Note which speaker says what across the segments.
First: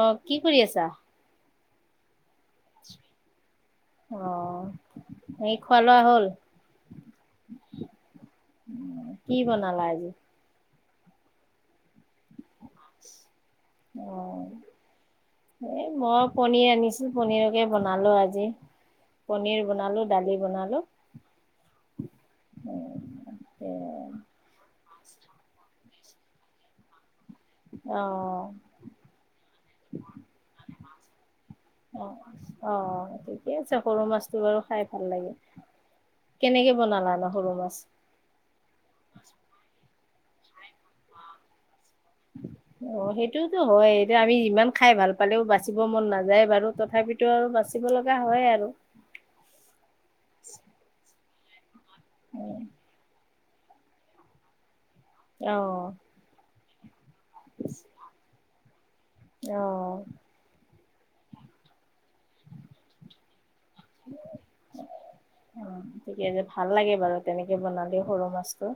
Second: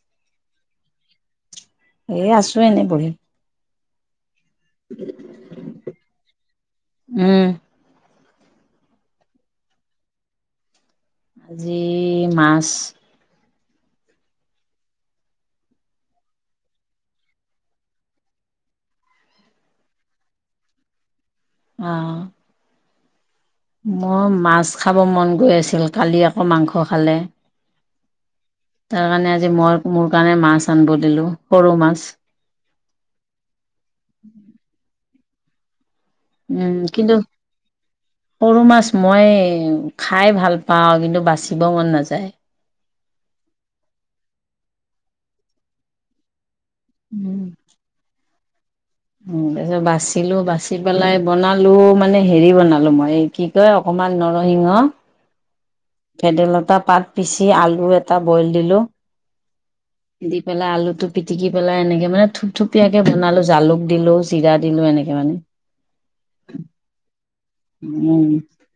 Speaker 1: অ, কি কৰি আছা?
Speaker 2: এই আছো এনে বহি।
Speaker 1: অ, এই খোৱা-লোৱা হ'ল।
Speaker 2: উম
Speaker 1: কি, বনালা আজি?
Speaker 2: আজি মাছ।
Speaker 1: অ, এ, মই পনিৰ আনিছো পনিৰকে বনালো আজি। পনীৰ বনালোঁ দালি বনালোঁ।
Speaker 2: অ, মই মাছ খাব মন গৈ আছিল কালি আকৌ মাংস খালে।
Speaker 1: অ,
Speaker 2: তাৰ কাৰণে আজি মই মোৰ কাৰণে মাছ আনবো দিলো সৰু মাছ।
Speaker 1: অ, ঠিকে আছে সৰু মাছটো বাৰু খাই ভাল লাগে। কেনেকে
Speaker 2: উম, কিন্তু
Speaker 1: বনালানো সৰু মাছ
Speaker 2: সৰু মাছ মই খাই ভাল পাওঁ, কিন্তু বাচিব মন নাযায়।
Speaker 1: অ, সেইটোওতো হয় এতিয়া আমি ইমান খাই ভাল পালেও বাচিব মন নাযায় বাৰু। তথাপিতো
Speaker 2: উম
Speaker 1: আৰু বাচিব লগা হয় আৰু।
Speaker 2: উম, তাৰ পিছত বাচিলো বাচি পেলাই বনালো মানে হেৰি বনালো মই কি এই অকমান নৰসিংহ
Speaker 1: অ,
Speaker 2: ভেদাইলতা পাত পিচি আলু এটা বইল দিলো।
Speaker 1: অ,
Speaker 2: দি পেলাই আলুতটো পিটিকি পেলাই এনেকে মানে থুপ থুপিয়াকে বনালো জালুক দিলো, জিৰা দিলো এনেকে মানে।
Speaker 1: অ, ঠিকে আছে ভাল লাগে বাৰু তেনেকে বনালে সৰু মাছটো।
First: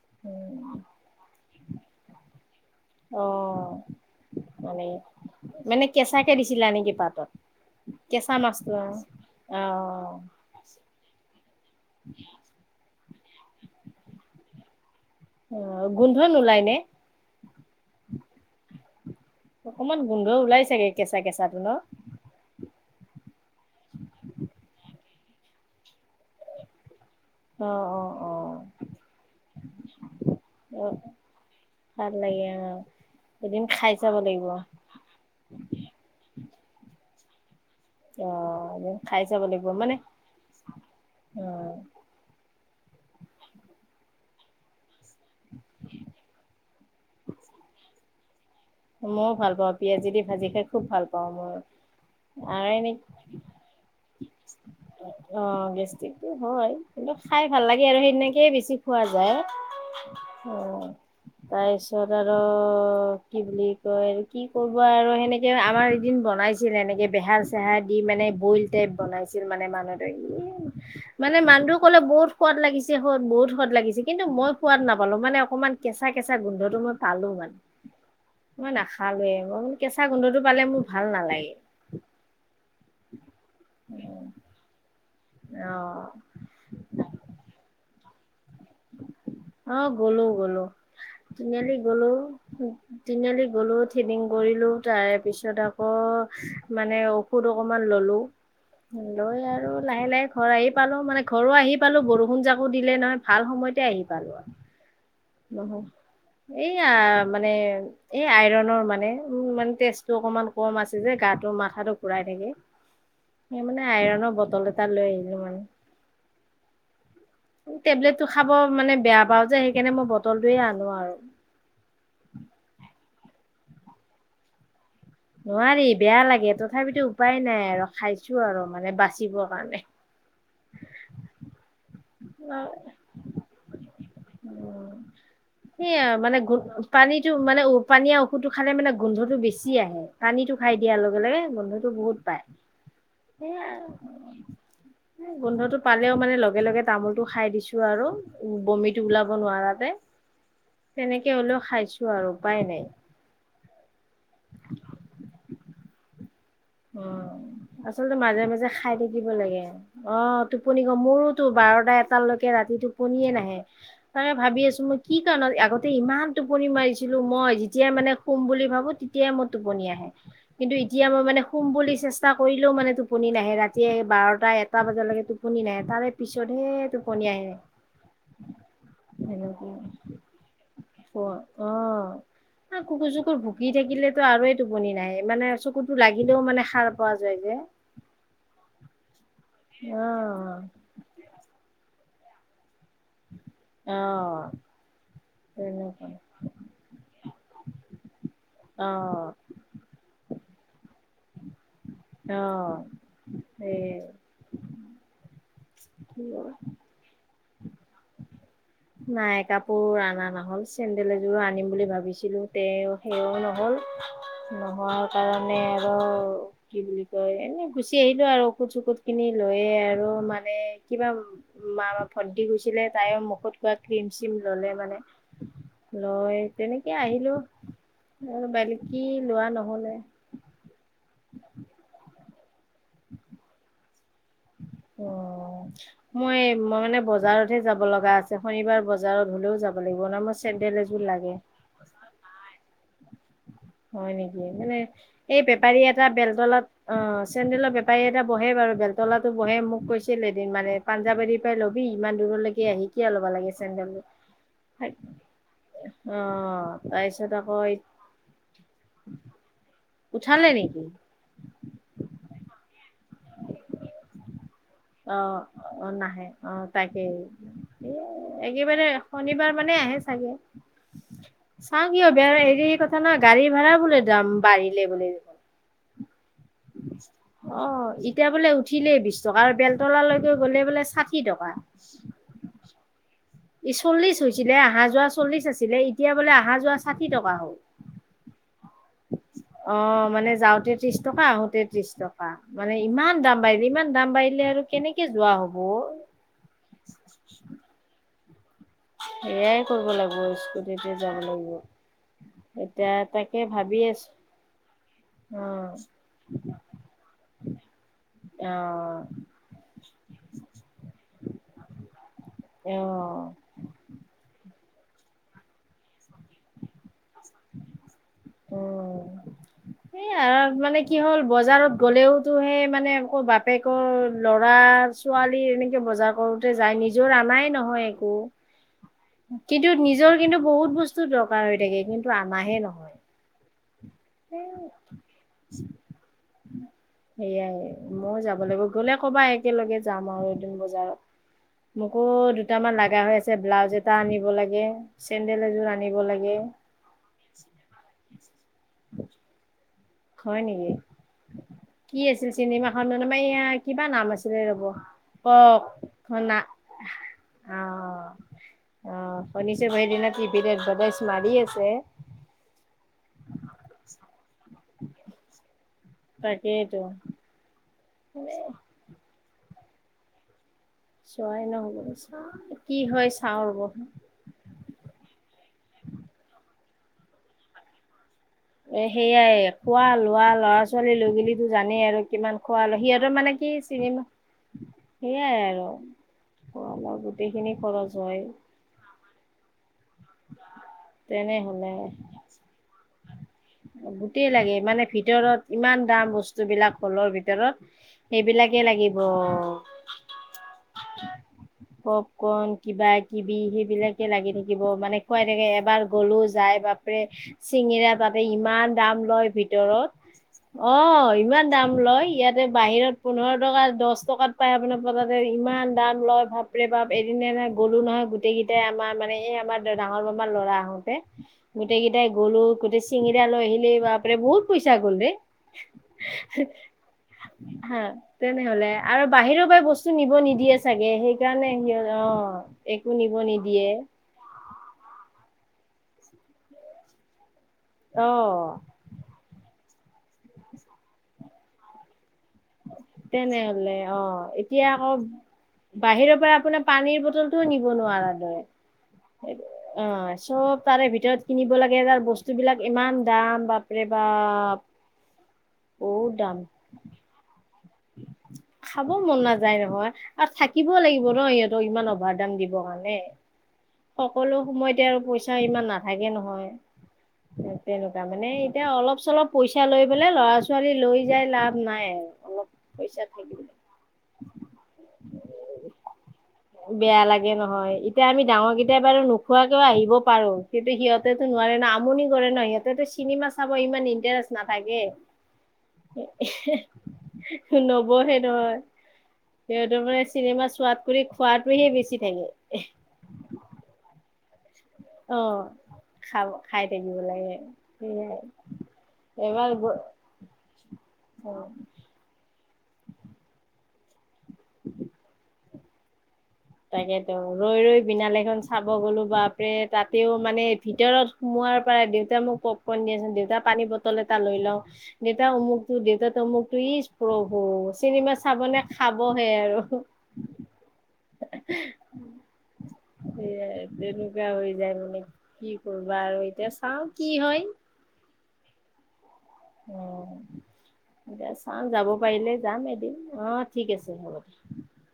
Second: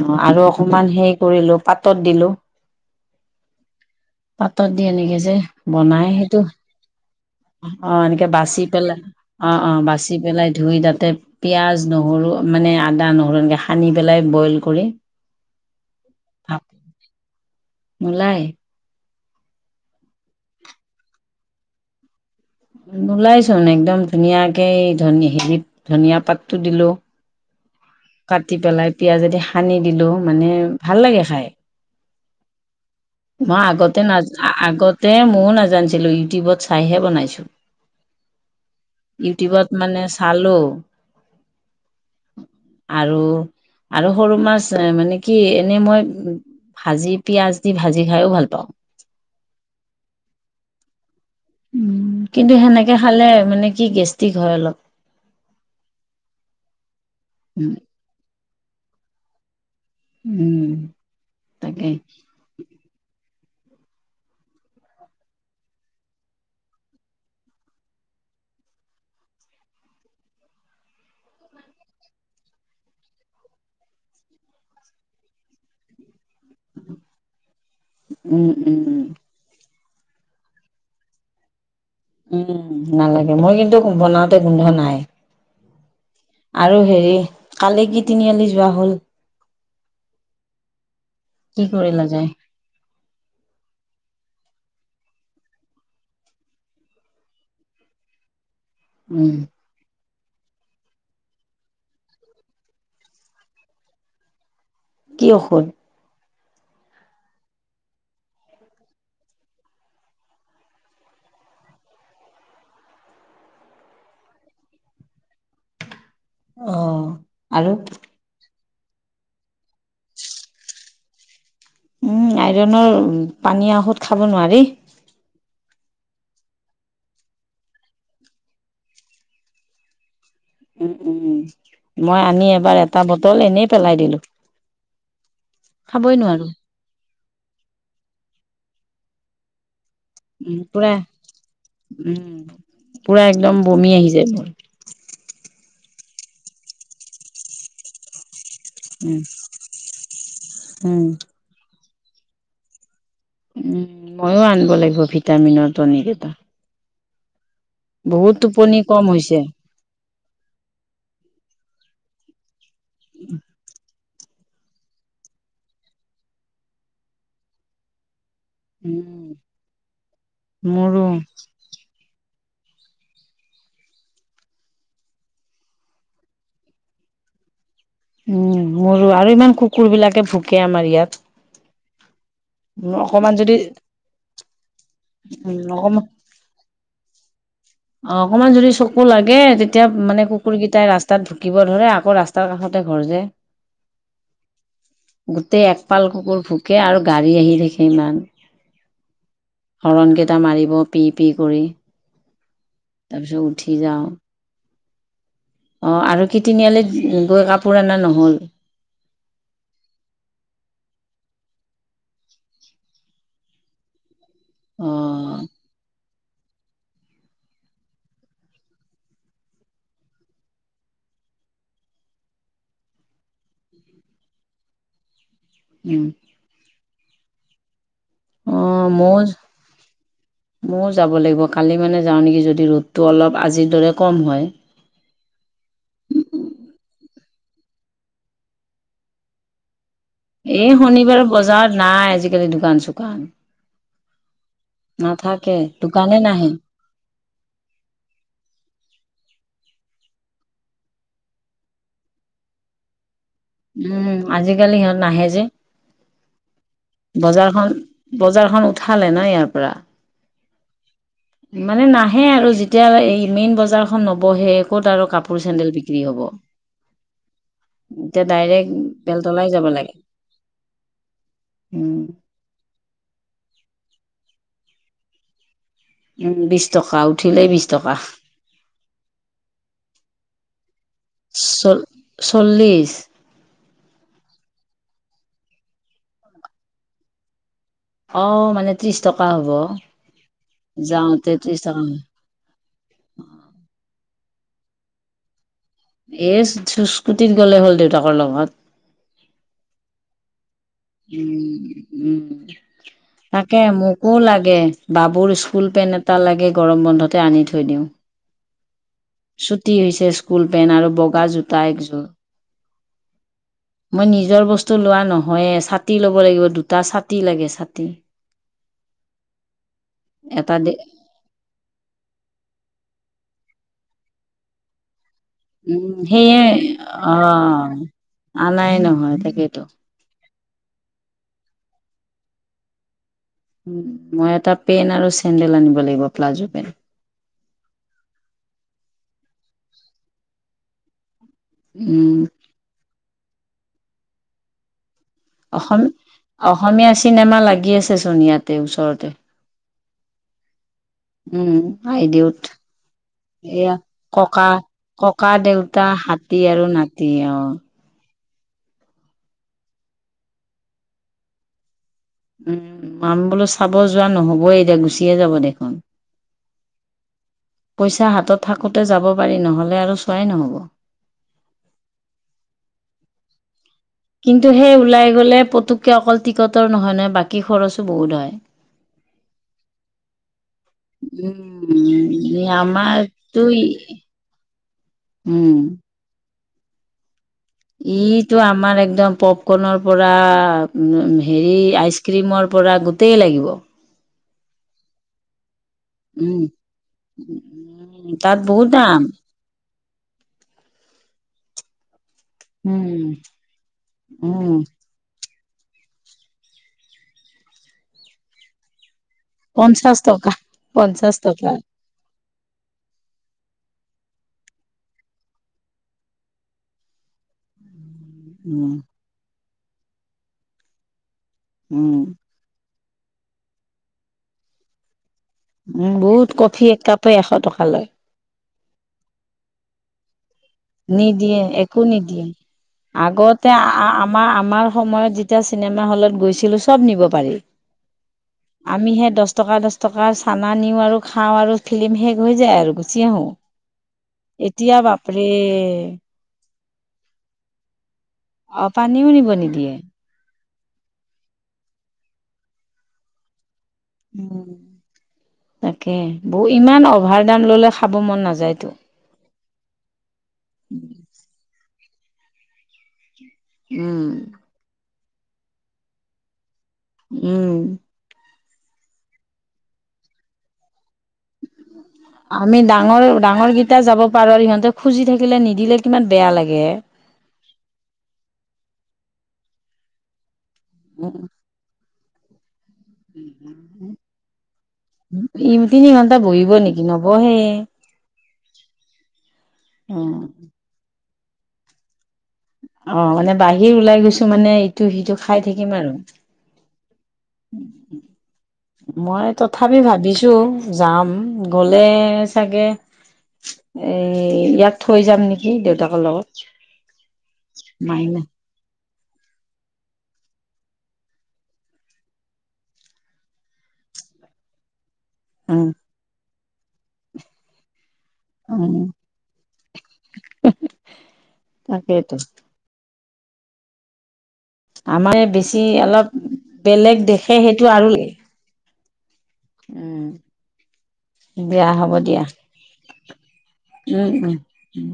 Speaker 2: অ, আৰু
Speaker 1: উম,
Speaker 2: অকমান হেৰি কৰিলো পাতত দিলো।
Speaker 1: অ,
Speaker 2: পাতত দি
Speaker 1: মানে
Speaker 2: এনেকে যে
Speaker 1: মানে
Speaker 2: বনাই
Speaker 1: কেঁচাকে
Speaker 2: সেইটো।
Speaker 1: দিছিলা নেকি পাতত?
Speaker 2: অ' এনেকে
Speaker 1: কেঁচা
Speaker 2: বাচি
Speaker 1: মাছটো
Speaker 2: পেলাই অ', অ', বাচি পেলাই ধুই তাতে পিয়াঁজ নহৰু মানে আদা, নহৰু এনেকৈ সানি পেলাই বইল কৰি।
Speaker 1: অ' গোন্ধ নোলাই
Speaker 2: ভাপ
Speaker 1: নে।
Speaker 2: নোলাই
Speaker 1: অকমান গোন্ধ ওলাই চাগে কেঁচা কেঁচাটো ন।
Speaker 2: নোলাইচোন একদম ধুনীয়াকে ধনি হেৰি ধনিয়া পাতটো দিলোঁ।
Speaker 1: অ', অ'।
Speaker 2: কাটি
Speaker 1: অ',
Speaker 2: পেলাই পিঁয়াজেদি সানি দিলোঁ মানে
Speaker 1: অ',
Speaker 2: ভাল লাগে খাই।
Speaker 1: ভাল লাগে অ'।
Speaker 2: মই
Speaker 1: এদিন খাই
Speaker 2: আগতে
Speaker 1: চাব
Speaker 2: নাজ
Speaker 1: লাগিব।
Speaker 2: আগতে ময়ো নাজানছিলো ইউটিউবত চাইহে বনাইছো।
Speaker 1: অ' খাই চাব
Speaker 2: ইউটিউবত
Speaker 1: লাগিব মানে,
Speaker 2: চালো
Speaker 1: অ'।
Speaker 2: আৰু আৰু সৰু মাছ মানে কি এনে মই ভাজি পিয়াঁজ দি ভাজি খাইও ভাল পাওঁ।
Speaker 1: মইও ভাল পাওঁ পিয়াজি দি ভাজি খাই খুব ভাল পাওঁ মই।
Speaker 2: উম, কিন্তু
Speaker 1: আৰু এনে
Speaker 2: সেনেকে খালে মানে কি গেষ্টিক হয় অলপ।
Speaker 1: অ' গেষ্টিকটো হয় কিন্তু খাই ভাল
Speaker 2: উম,
Speaker 1: লাগে আৰু সেইনাকেই বেছি খোৱা যায়।
Speaker 2: উম,
Speaker 1: অ'
Speaker 2: তাকে
Speaker 1: তাৰপিছত আৰু কি বুলি কয় কি কৰিব আৰু সেনেকৈ আমাৰ এদিন বনাইছিল এনেকৈ বেহাৰ চেহাৰ দি মানে বইল টেপ বনাইছিল মানে মানুহটোই এ মানে মানুহটোই ক'লে বহুত সোৱাদ লাগিছে সদ বহুত সোৱাদ লাগিছে কিন্তু মই সোৱাদ নাপালো মানে অকমান কেঁচা কেঁচা গোন্ধটো মই পালো মানে।
Speaker 2: উম,
Speaker 1: মই
Speaker 2: উম,
Speaker 1: নাখালোয়ে মই মানে কেঁচা গোন্ধটো পালে মোৰ ভাল নালাগে।
Speaker 2: উম, নালাগে মই কিন্তু বনাওঁতে গোন্ধ নাই।
Speaker 1: অ'।
Speaker 2: আৰু হেৰি কালি কি তিনিআলি যোৱা হ'ল।
Speaker 1: অ', গ'লো গ'লো
Speaker 2: কি
Speaker 1: তিনিআলি
Speaker 2: কৰিলা যায়?
Speaker 1: [unintelligible] তিনিআলি গ'লো থ্ৰেডিং কৰিলোঁ তাৰপিছত আকৌ মানে ঔষধ অকণমান ল'লোঁ।
Speaker 2: উম,
Speaker 1: লৈ আৰু লাহে লাহে ঘৰ আহি পালো মানে ঘৰো আহি পালো বৰষুণ জাকো দিলে নহয় ভাল সময়তে আহি পালো আৰু,
Speaker 2: কি ঔষধ?
Speaker 1: নহয় এইয়া মানে এ আইৰনৰ মানে উম' মানে তেজটো অকমান কম আছে যে গাটো মাথাটো ঘুৰাই থাকে। সেই মানে আইৰনৰ বটল এটা লৈ আহিলো মানে।
Speaker 2: অ'। আৰু?
Speaker 1: টেবলেটটো খাব মানে বেয়া পাওঁ যে সেইকাৰণে মই বটলটয়ে আনো আৰু
Speaker 2: আইৰণ পানী ঔষধ খাব নোৱাৰি
Speaker 1: নোৱাৰি বেয়া লাগে তথাপিতো উপায় নাই আৰু খাইছো আৰু মানে বাচিবৰ কাৰণে
Speaker 2: ওম ওম মই আনি
Speaker 1: অ
Speaker 2: এবাৰ এটা বটল এনেই পেলাই দিলো
Speaker 1: উম
Speaker 2: খাবই নোৱাৰো
Speaker 1: পানীতটো মানে পানীয়া ঔুধটো খালে মানে গোন্ধটো বেছি আহে পানীো
Speaker 2: উম
Speaker 1: খাই
Speaker 2: পুৰা
Speaker 1: দিয়াৰ লগে লগে বন্ধুতটো বহুত পাই
Speaker 2: পূৰা একদম বমি আহি যায় মোৰ
Speaker 1: গোন্ধটো পালেও মানে লগে লগে তামোলতটো খাই দিছো আৰু উ বমিটো ওলাব নোৱাৰাতে
Speaker 2: উম।
Speaker 1: তেনেকে হলেও খাইছো আৰু উপায় নাই
Speaker 2: উম ময়ো আনিব লাগিব ভিটামিনৰ ন কেইটা
Speaker 1: অ আচলতে মাজে মাজে
Speaker 2: টোপনি
Speaker 1: খাই
Speaker 2: কম
Speaker 1: থাকিব
Speaker 2: হৈছে।
Speaker 1: লাগে অ টোপনি ক মোৰোতো বাৰটা এটালৈকে ৰাতি টোপনিয়ে নাহে তাৰে ভাবি আছো মই কি কাৰণত আগতে ইমান টোপনি মাৰিছিলো মই যেতিয়াই মানে খোম বুলি ভো
Speaker 2: উম
Speaker 1: তেতিয়াই মই টোপনি আহে কিন্তু এতিয়া
Speaker 2: মোৰো
Speaker 1: মই মানে কোম বুলি চেষ্টা কৰিলেও মানে টোপনি নাহে ৰাতিয়ে বাৰটা এটা বজালৈকে টোপনি নাহে তাৰে পিছতহে টোপনীয়া আহ
Speaker 2: উম, মৰু আৰু ইমান কুকুৰ বিলাকে ভোকে আমাৰ ইয়াত।
Speaker 1: অ', কুকুৰ
Speaker 2: অকমান
Speaker 1: চুকুৰ
Speaker 2: যদি
Speaker 1: ভুকি থাকিলেতো আৰুেই টোপনি নাহে, মানে
Speaker 2: উম
Speaker 1: চকুতো
Speaker 2: অকমান
Speaker 1: লা গিলেও মানে সাৰ পোৱা যায় যে।
Speaker 2: অ', অকনমান যদি চকু লাগে তেতিয়া মানে কুকুৰ
Speaker 1: অ'।
Speaker 2: কেইটাই ৰাস্ত তাত ভুকিব ধৰে, আকৌ ৰাস্তাৰ কাষতে ঘৰ যে।
Speaker 1: অ',
Speaker 2: গোটেই একপাল
Speaker 1: তেনেকুৱা
Speaker 2: কুকুৰ ভুকে আৰু গাড়ী আহি থাকে ইমান।
Speaker 1: অ',
Speaker 2: হৰণ কেইটা মাৰিব পি, পি কৰি।
Speaker 1: অ'।
Speaker 2: তাৰপিছত উঠি
Speaker 1: সেই
Speaker 2: যাওঁ। অ', আৰু কি তিনিআলিত গৈ কাপোৰ অনা নহ'ল?
Speaker 1: নাই কাপোৰ অনা নহল, চেণ্ডেল এযোৰো আনিম বুলি ভাবিছিলো তেও, সেও নহল। নোহোৱাৰ
Speaker 2: অঁ
Speaker 1: কাৰণে আৰু কি বুলি কয় এনে গুচি আহিলো আৰু ঔষুধ চকুধ খিনি লৈয়ে আৰু মানে কিবা মা বা ভণ্টি গৈছিলে তাইৰ মুখত লোৱা ক্ৰীম চিম ললে মানে, লৈ তেনেকে আহিলো। আৰু বাল কি লোৱা নহলে।
Speaker 2: মইও যাব লাগিব কালি মানে যাওঁ নেকি যদি ৰ'দটো অলপ আজিৰ দৰে কম হয়।
Speaker 1: অ'। মই, মই মানে বজাৰত হে যাব লগা আছে, শনিবাৰ বজাৰত হলেও যাব লাগিব ন মই
Speaker 2: এই
Speaker 1: চেন্দেল এযোৰ
Speaker 2: শনিবাৰ
Speaker 1: লাগে
Speaker 2: বজাৰত নাই আজিকালি দোকান চোকান।
Speaker 1: হয় নেকি, মানে এই
Speaker 2: নাথাকে
Speaker 1: বেপাৰী এটা
Speaker 2: দোকানে নাহে
Speaker 1: বেলতলত অ', চেন্দেলৰ বেপাৰী এটা বহে বাৰু বেল তলাটো বহে মোক কৈছিল এদিন মানে, পাঞ্জাবাৰি পৰা লবি ইমান দূৰলৈকে আহি কিয় ল'বা লাগে চেন্দেল। অ',
Speaker 2: উম, আজিকালি সিহঁত নাহে যে
Speaker 1: তাৰপিছত আকৌ
Speaker 2: বজাৰখন বজাৰখন উঠালে ন ইয়াৰ পৰা?
Speaker 1: উঠালে নি?
Speaker 2: মানে নাহে আৰু যেতিয়া এই মেইন বজাৰখন নবহে। ক'ত আৰু কাপোৰ চেন্দেল
Speaker 1: অ',
Speaker 2: বিক্ৰী হ'ব।
Speaker 1: নাহে অ', তাকে। এ,
Speaker 2: এতিয়া ডাইৰেক্ট
Speaker 1: একেবাৰে
Speaker 2: বেলতলাই
Speaker 1: শনিবাৰ
Speaker 2: যাব
Speaker 1: মানে
Speaker 2: লাগে
Speaker 1: আহে চাগে। চাওঁ
Speaker 2: উম।
Speaker 1: কি হৈ [unintelligible] হেৰি কথা ন গাড়ী ভাড়া বোলে দাম বাঢ়িলে বোলে।
Speaker 2: উম বিশ টকা উঠিলেই বিশ
Speaker 1: অ',
Speaker 2: টকা
Speaker 1: এতিয়া বোলে উঠিলেই বিশ টকাৰ বেল তলালৈকৈ গলে বোলে সাঠি টকা।
Speaker 2: চল্লিছ।
Speaker 1: চল্লিশ হৈছিলে আহা যোৱা চল্লিশ আছিলে এতিয়া বোলে আহা যোৱা সাঠি টকা হ'ল।
Speaker 2: অ', মানে ত্ৰিশ টকা হ'ব
Speaker 1: অ', মানে যাওঁতে ত্ৰিশ টকা আহোতে ত্ৰিশ টকা মানে ইমান দাম বাঢ়িলে ইমান দাম বাঢ়িলে আৰু কেনেকে যোৱা হব।
Speaker 2: এ, স্কুটিত গ'লে হ'ল দেউতাকৰ লগত।
Speaker 1: এয়ায়ে কৰিব লাগিব স্কু
Speaker 2: উম, উম।
Speaker 1: এতিয়া
Speaker 2: তাকে
Speaker 1: ভাবি আছো।
Speaker 2: মোকো লাগে, বাবুৰ
Speaker 1: অ
Speaker 2: স্কুল পেন্ট এটা লাগে গৰম বন্ধতে আনি থৈ দিওঁ।
Speaker 1: অ'।
Speaker 2: ছুটী হৈছে স্কুল পেন্ট আৰু বগা জোতা একযোৰ।
Speaker 1: অ অ
Speaker 2: মই নিজৰ বস্তু লোৱা নহয়ে, ছাতি ল'ব লাগিব দুটা ছা তি লাগে ছাতি।
Speaker 1: উম। হেয়া
Speaker 2: এটা দে
Speaker 1: মানে কি হ'ল বজাৰত গ'লেও টো হে মানে আকৌ বাপেকৰ ল'ৰা ছোৱালীৰ এনেকে
Speaker 2: উম
Speaker 1: বজাৰ
Speaker 2: সেয়ে
Speaker 1: কৰোতে যায়
Speaker 2: অ
Speaker 1: নিজৰ আনাই নহয় একো।
Speaker 2: আনাই নহয়। তাকেইতো
Speaker 1: কিন্তু নিজৰ কিন্তু বহুত বস্তু দৰকাৰ হৈ থাকে, কিন্তু আনাহে নহয়।
Speaker 2: মই এটা পেন আৰু চেণ্ডেল আনিব লাগিব প্লাজো পেন।
Speaker 1: সেয়াই মই যাব লাগিব গ'লে ক'বা একেলগে যাম আৰু এদিন বজাৰত। মোকো
Speaker 2: উম
Speaker 1: দুটামান লগা হৈ আছে ব্লাউজ এটা আনিব লাগে, চেণ্ডেল এযোৰ
Speaker 2: অসম
Speaker 1: আনিব লাগে।
Speaker 2: অসমীয়া চিনেমা লাগি আছে চোন ইয়াতে ওচৰতে।
Speaker 1: হয় নেকি?
Speaker 2: উম
Speaker 1: কি আছিল
Speaker 2: আইদেউত
Speaker 1: চিনেমাখনত ম এয়া কিবা নাম আছিলে ৰ'ব। প
Speaker 2: ককা দেউতা হাতী
Speaker 1: খনা
Speaker 2: আৰু নাতি
Speaker 1: অ'। অ', শুনিছোঁ সেইদিনা টিভিত আদ্বেটাইছ মাৰি আছে।
Speaker 2: উম, উম, বোলো চাব যোৱা নহ'বই এতিয়া গুচিয়ে যাব দেখোন।
Speaker 1: সেইটো।
Speaker 2: পইচা হাতত থাকোঁতে যাব পাৰি নহ'লে আৰু চোৱাই নহ'ব।
Speaker 1: চোৱাই নহব কি হয় চাওঁ ৰব।
Speaker 2: কিন্তু সেই ওলাই গ'লে পটুকে অকল টিকটৰ নহয়, নহয় বাকী খৰচো বহুত হয়।
Speaker 1: সেইয়াই খোৱা লোৱা ল'ৰা ছোৱালী লৈ গিলো জানেই আৰু কিমান
Speaker 2: ই
Speaker 1: খোৱা ল সিহঁতৰ মানে
Speaker 2: আমাৰতো
Speaker 1: কি? চিনেমা সেইয়াই
Speaker 2: উম
Speaker 1: আৰু আমাৰ গোটেইখিনি। খৰচ হয়।
Speaker 2: ইটো আমাৰ একদম পপকৰ্নৰ পৰা উ হেৰি
Speaker 1: তেনেহ'লে
Speaker 2: আইচক্ৰীমৰ। পৰা গোটেই লাগিব।
Speaker 1: গোটই লাগে মানে ভিতৰত ইমান। দাম
Speaker 2: উম
Speaker 1: বস্তুবিলাক হলৰ ভিতৰত
Speaker 2: উম তাত
Speaker 1: সেইবিলাকে
Speaker 2: বহুত
Speaker 1: লাগিব।
Speaker 2: দাম
Speaker 1: পুক্ৰণ কিবা
Speaker 2: উম
Speaker 1: কিবি সেইবিলাকে লাগি
Speaker 2: উম
Speaker 1: থাকিব মানে। খুৱাই থাকে এবাৰ গ'লো যাই বাপৰে চিঙিৰা তাতে ইমান দাম লয়। ভিতৰত
Speaker 2: পঞ্চাশ টকা
Speaker 1: অ',
Speaker 2: পঞ্চাশ
Speaker 1: ইমান
Speaker 2: টকা
Speaker 1: দাম লয় ইয়াতে বাহিৰত। পোন্ধৰ টকা, দহ টকাত পাই আপোনাৰ পতাতে ইমান দাম লয় বাপৰে বাপ এদিনে নাই গ'লো নহয়। গোটেই কেইটাই
Speaker 2: উম
Speaker 1: আমাৰ মানে এই আমাৰ ডাঙৰ মামাৰ ল'ৰা আহোতে গোটেই
Speaker 2: উম
Speaker 1: কেইটাই। গ'লো গোটেই চিঙিৰা লৈ আহিলি বাপৰে বহুত পইচা গ'ল ৰে।
Speaker 2: উম, বহুত কফি এক কাপে এশ টকা
Speaker 1: হা
Speaker 2: লয়।
Speaker 1: তেনেহলে আৰু বাহিৰৰ পৰা বস্তু নিব নিদিয়ে যে। চাগে
Speaker 2: নিদিয়ে
Speaker 1: সেইকাৰণে
Speaker 2: একো
Speaker 1: সিহঁত
Speaker 2: নিদিয়ে।
Speaker 1: অ', একো নিব
Speaker 2: আগতে
Speaker 1: নিদিয়ে।
Speaker 2: আমাৰ, আমাৰ সময়ত যেতিয়া চিনেমা হলত গৈছিলোঁ চব নিব পাৰি।
Speaker 1: অ'।
Speaker 2: আমি সেই দহ টকা, দহ টকাৰ চানা নিওঁ আৰু খাওঁ আৰু। ফিলিম শেষ হৈ যায় আৰু গুচি আহোঁ
Speaker 1: তেনেহলে অ',
Speaker 2: এতিয়া
Speaker 1: আকৌ
Speaker 2: বাপ।
Speaker 1: বাহিৰৰ পৰা আপোনাৰ পানীৰ বটল টোও নিব নোৱাৰা।
Speaker 2: অ পানীও নিব নিদিয়ে
Speaker 1: অ', চব তাৰে ভিতৰত। কিনিব লাগে তাৰ বস্তুবিলাক ইমান দাম বাপৰে
Speaker 2: উম
Speaker 1: বাপ।
Speaker 2: তাকে
Speaker 1: বহুত দাম
Speaker 2: বৌ ইমান অভাৰ দাম ল'লে খাব মন নাযায়তো।
Speaker 1: খাব মন নাযায় নহয় আৰু থাকিব লাগিব ন, ইহঁতক ইমান অভাৰ দাম দিবৰ কাৰণে।
Speaker 2: উম
Speaker 1: সকলো সময়তে আৰু পইচা ইমান নাথাকে নহয়।
Speaker 2: উম।
Speaker 1: তাৰ মানে এতিয়া অলপ চলপ পইচা লৈ পেলাই ল'ৰা ছোৱালী লৈ যাই লাভ নাই। আৰু অলপ
Speaker 2: আমি
Speaker 1: পইচা
Speaker 2: ডাঙৰ,
Speaker 1: থাকিব
Speaker 2: ডাঙৰ কিটা যাব পাৰোঁ, আৰু ইহঁতে খুজি থাকিলে নিদিলে কিমান বেয়া লাগে।
Speaker 1: বেয়া লাগে নহয়, এতিয়া আমি ডাঙৰকেইটায়া বাৰু নোখোৱাকেও আহিব পাৰোঁ, কিন্তু সিহঁতেতো নোৱাৰে ন। আমনি কৰে ন সিহঁতে চিনেমা চাব ইমান ইণ্টাৰেষ্ট নাথাকে।
Speaker 2: উ তিনি ঘন্টা বহিব নবহে।
Speaker 1: নবহে নহয় সিহঁতৰ মানে
Speaker 2: উম
Speaker 1: চিনেমা চোৱাত কৰি খোৱাটোহে বেছি থাকে।
Speaker 2: অ', মানে বাহিৰ ওলাই গৈছোঁ মানে ইটো সিটো
Speaker 1: অ
Speaker 2: খাই থাকিম আৰু।
Speaker 1: খাব খাই থাকিব লাগে। সেয়াই
Speaker 2: মই
Speaker 1: এবাৰ গ
Speaker 2: তথাপি ভাবিছোঁ যাম
Speaker 1: অ
Speaker 2: গ'লে। চাগে এই ইয়াক থৈ যাম নেকি দেউতাকৰ লগত।
Speaker 1: তাকেতো ৰৈ ৰৈ বিনাল
Speaker 2: মাইনা
Speaker 1: এখন চাব গ'লো বাপৰে তাতেও মানে ভিতৰত সোমোৱাৰ পৰা দেউতা মোক দেউতা পানী বটল এটা লৈ লওঁ। দেউতা
Speaker 2: উম
Speaker 1: অমুকতটো, দেউতা অমুকতটো, ইচ প্ৰভু চিনেমা চাবনেে খাবহে আৰু
Speaker 2: তাকাকেইেত
Speaker 1: সয় [unintelligible] হয়। মানে
Speaker 2: আমাৰ
Speaker 1: কি
Speaker 2: বেছি
Speaker 1: কৰিবা আৰু এতিয়া চাও কি হয়।
Speaker 2: টো আৰু
Speaker 1: অ',
Speaker 2: উম
Speaker 1: এয়া চাওঁ
Speaker 2: দিয়া
Speaker 1: যাব
Speaker 2: হ'ব দিয়া
Speaker 1: পাৰিলে যাম এদিন অ', ঠিক আছে
Speaker 2: উম
Speaker 1: হ'ব
Speaker 2: উম
Speaker 1: দেয়া
Speaker 2: উম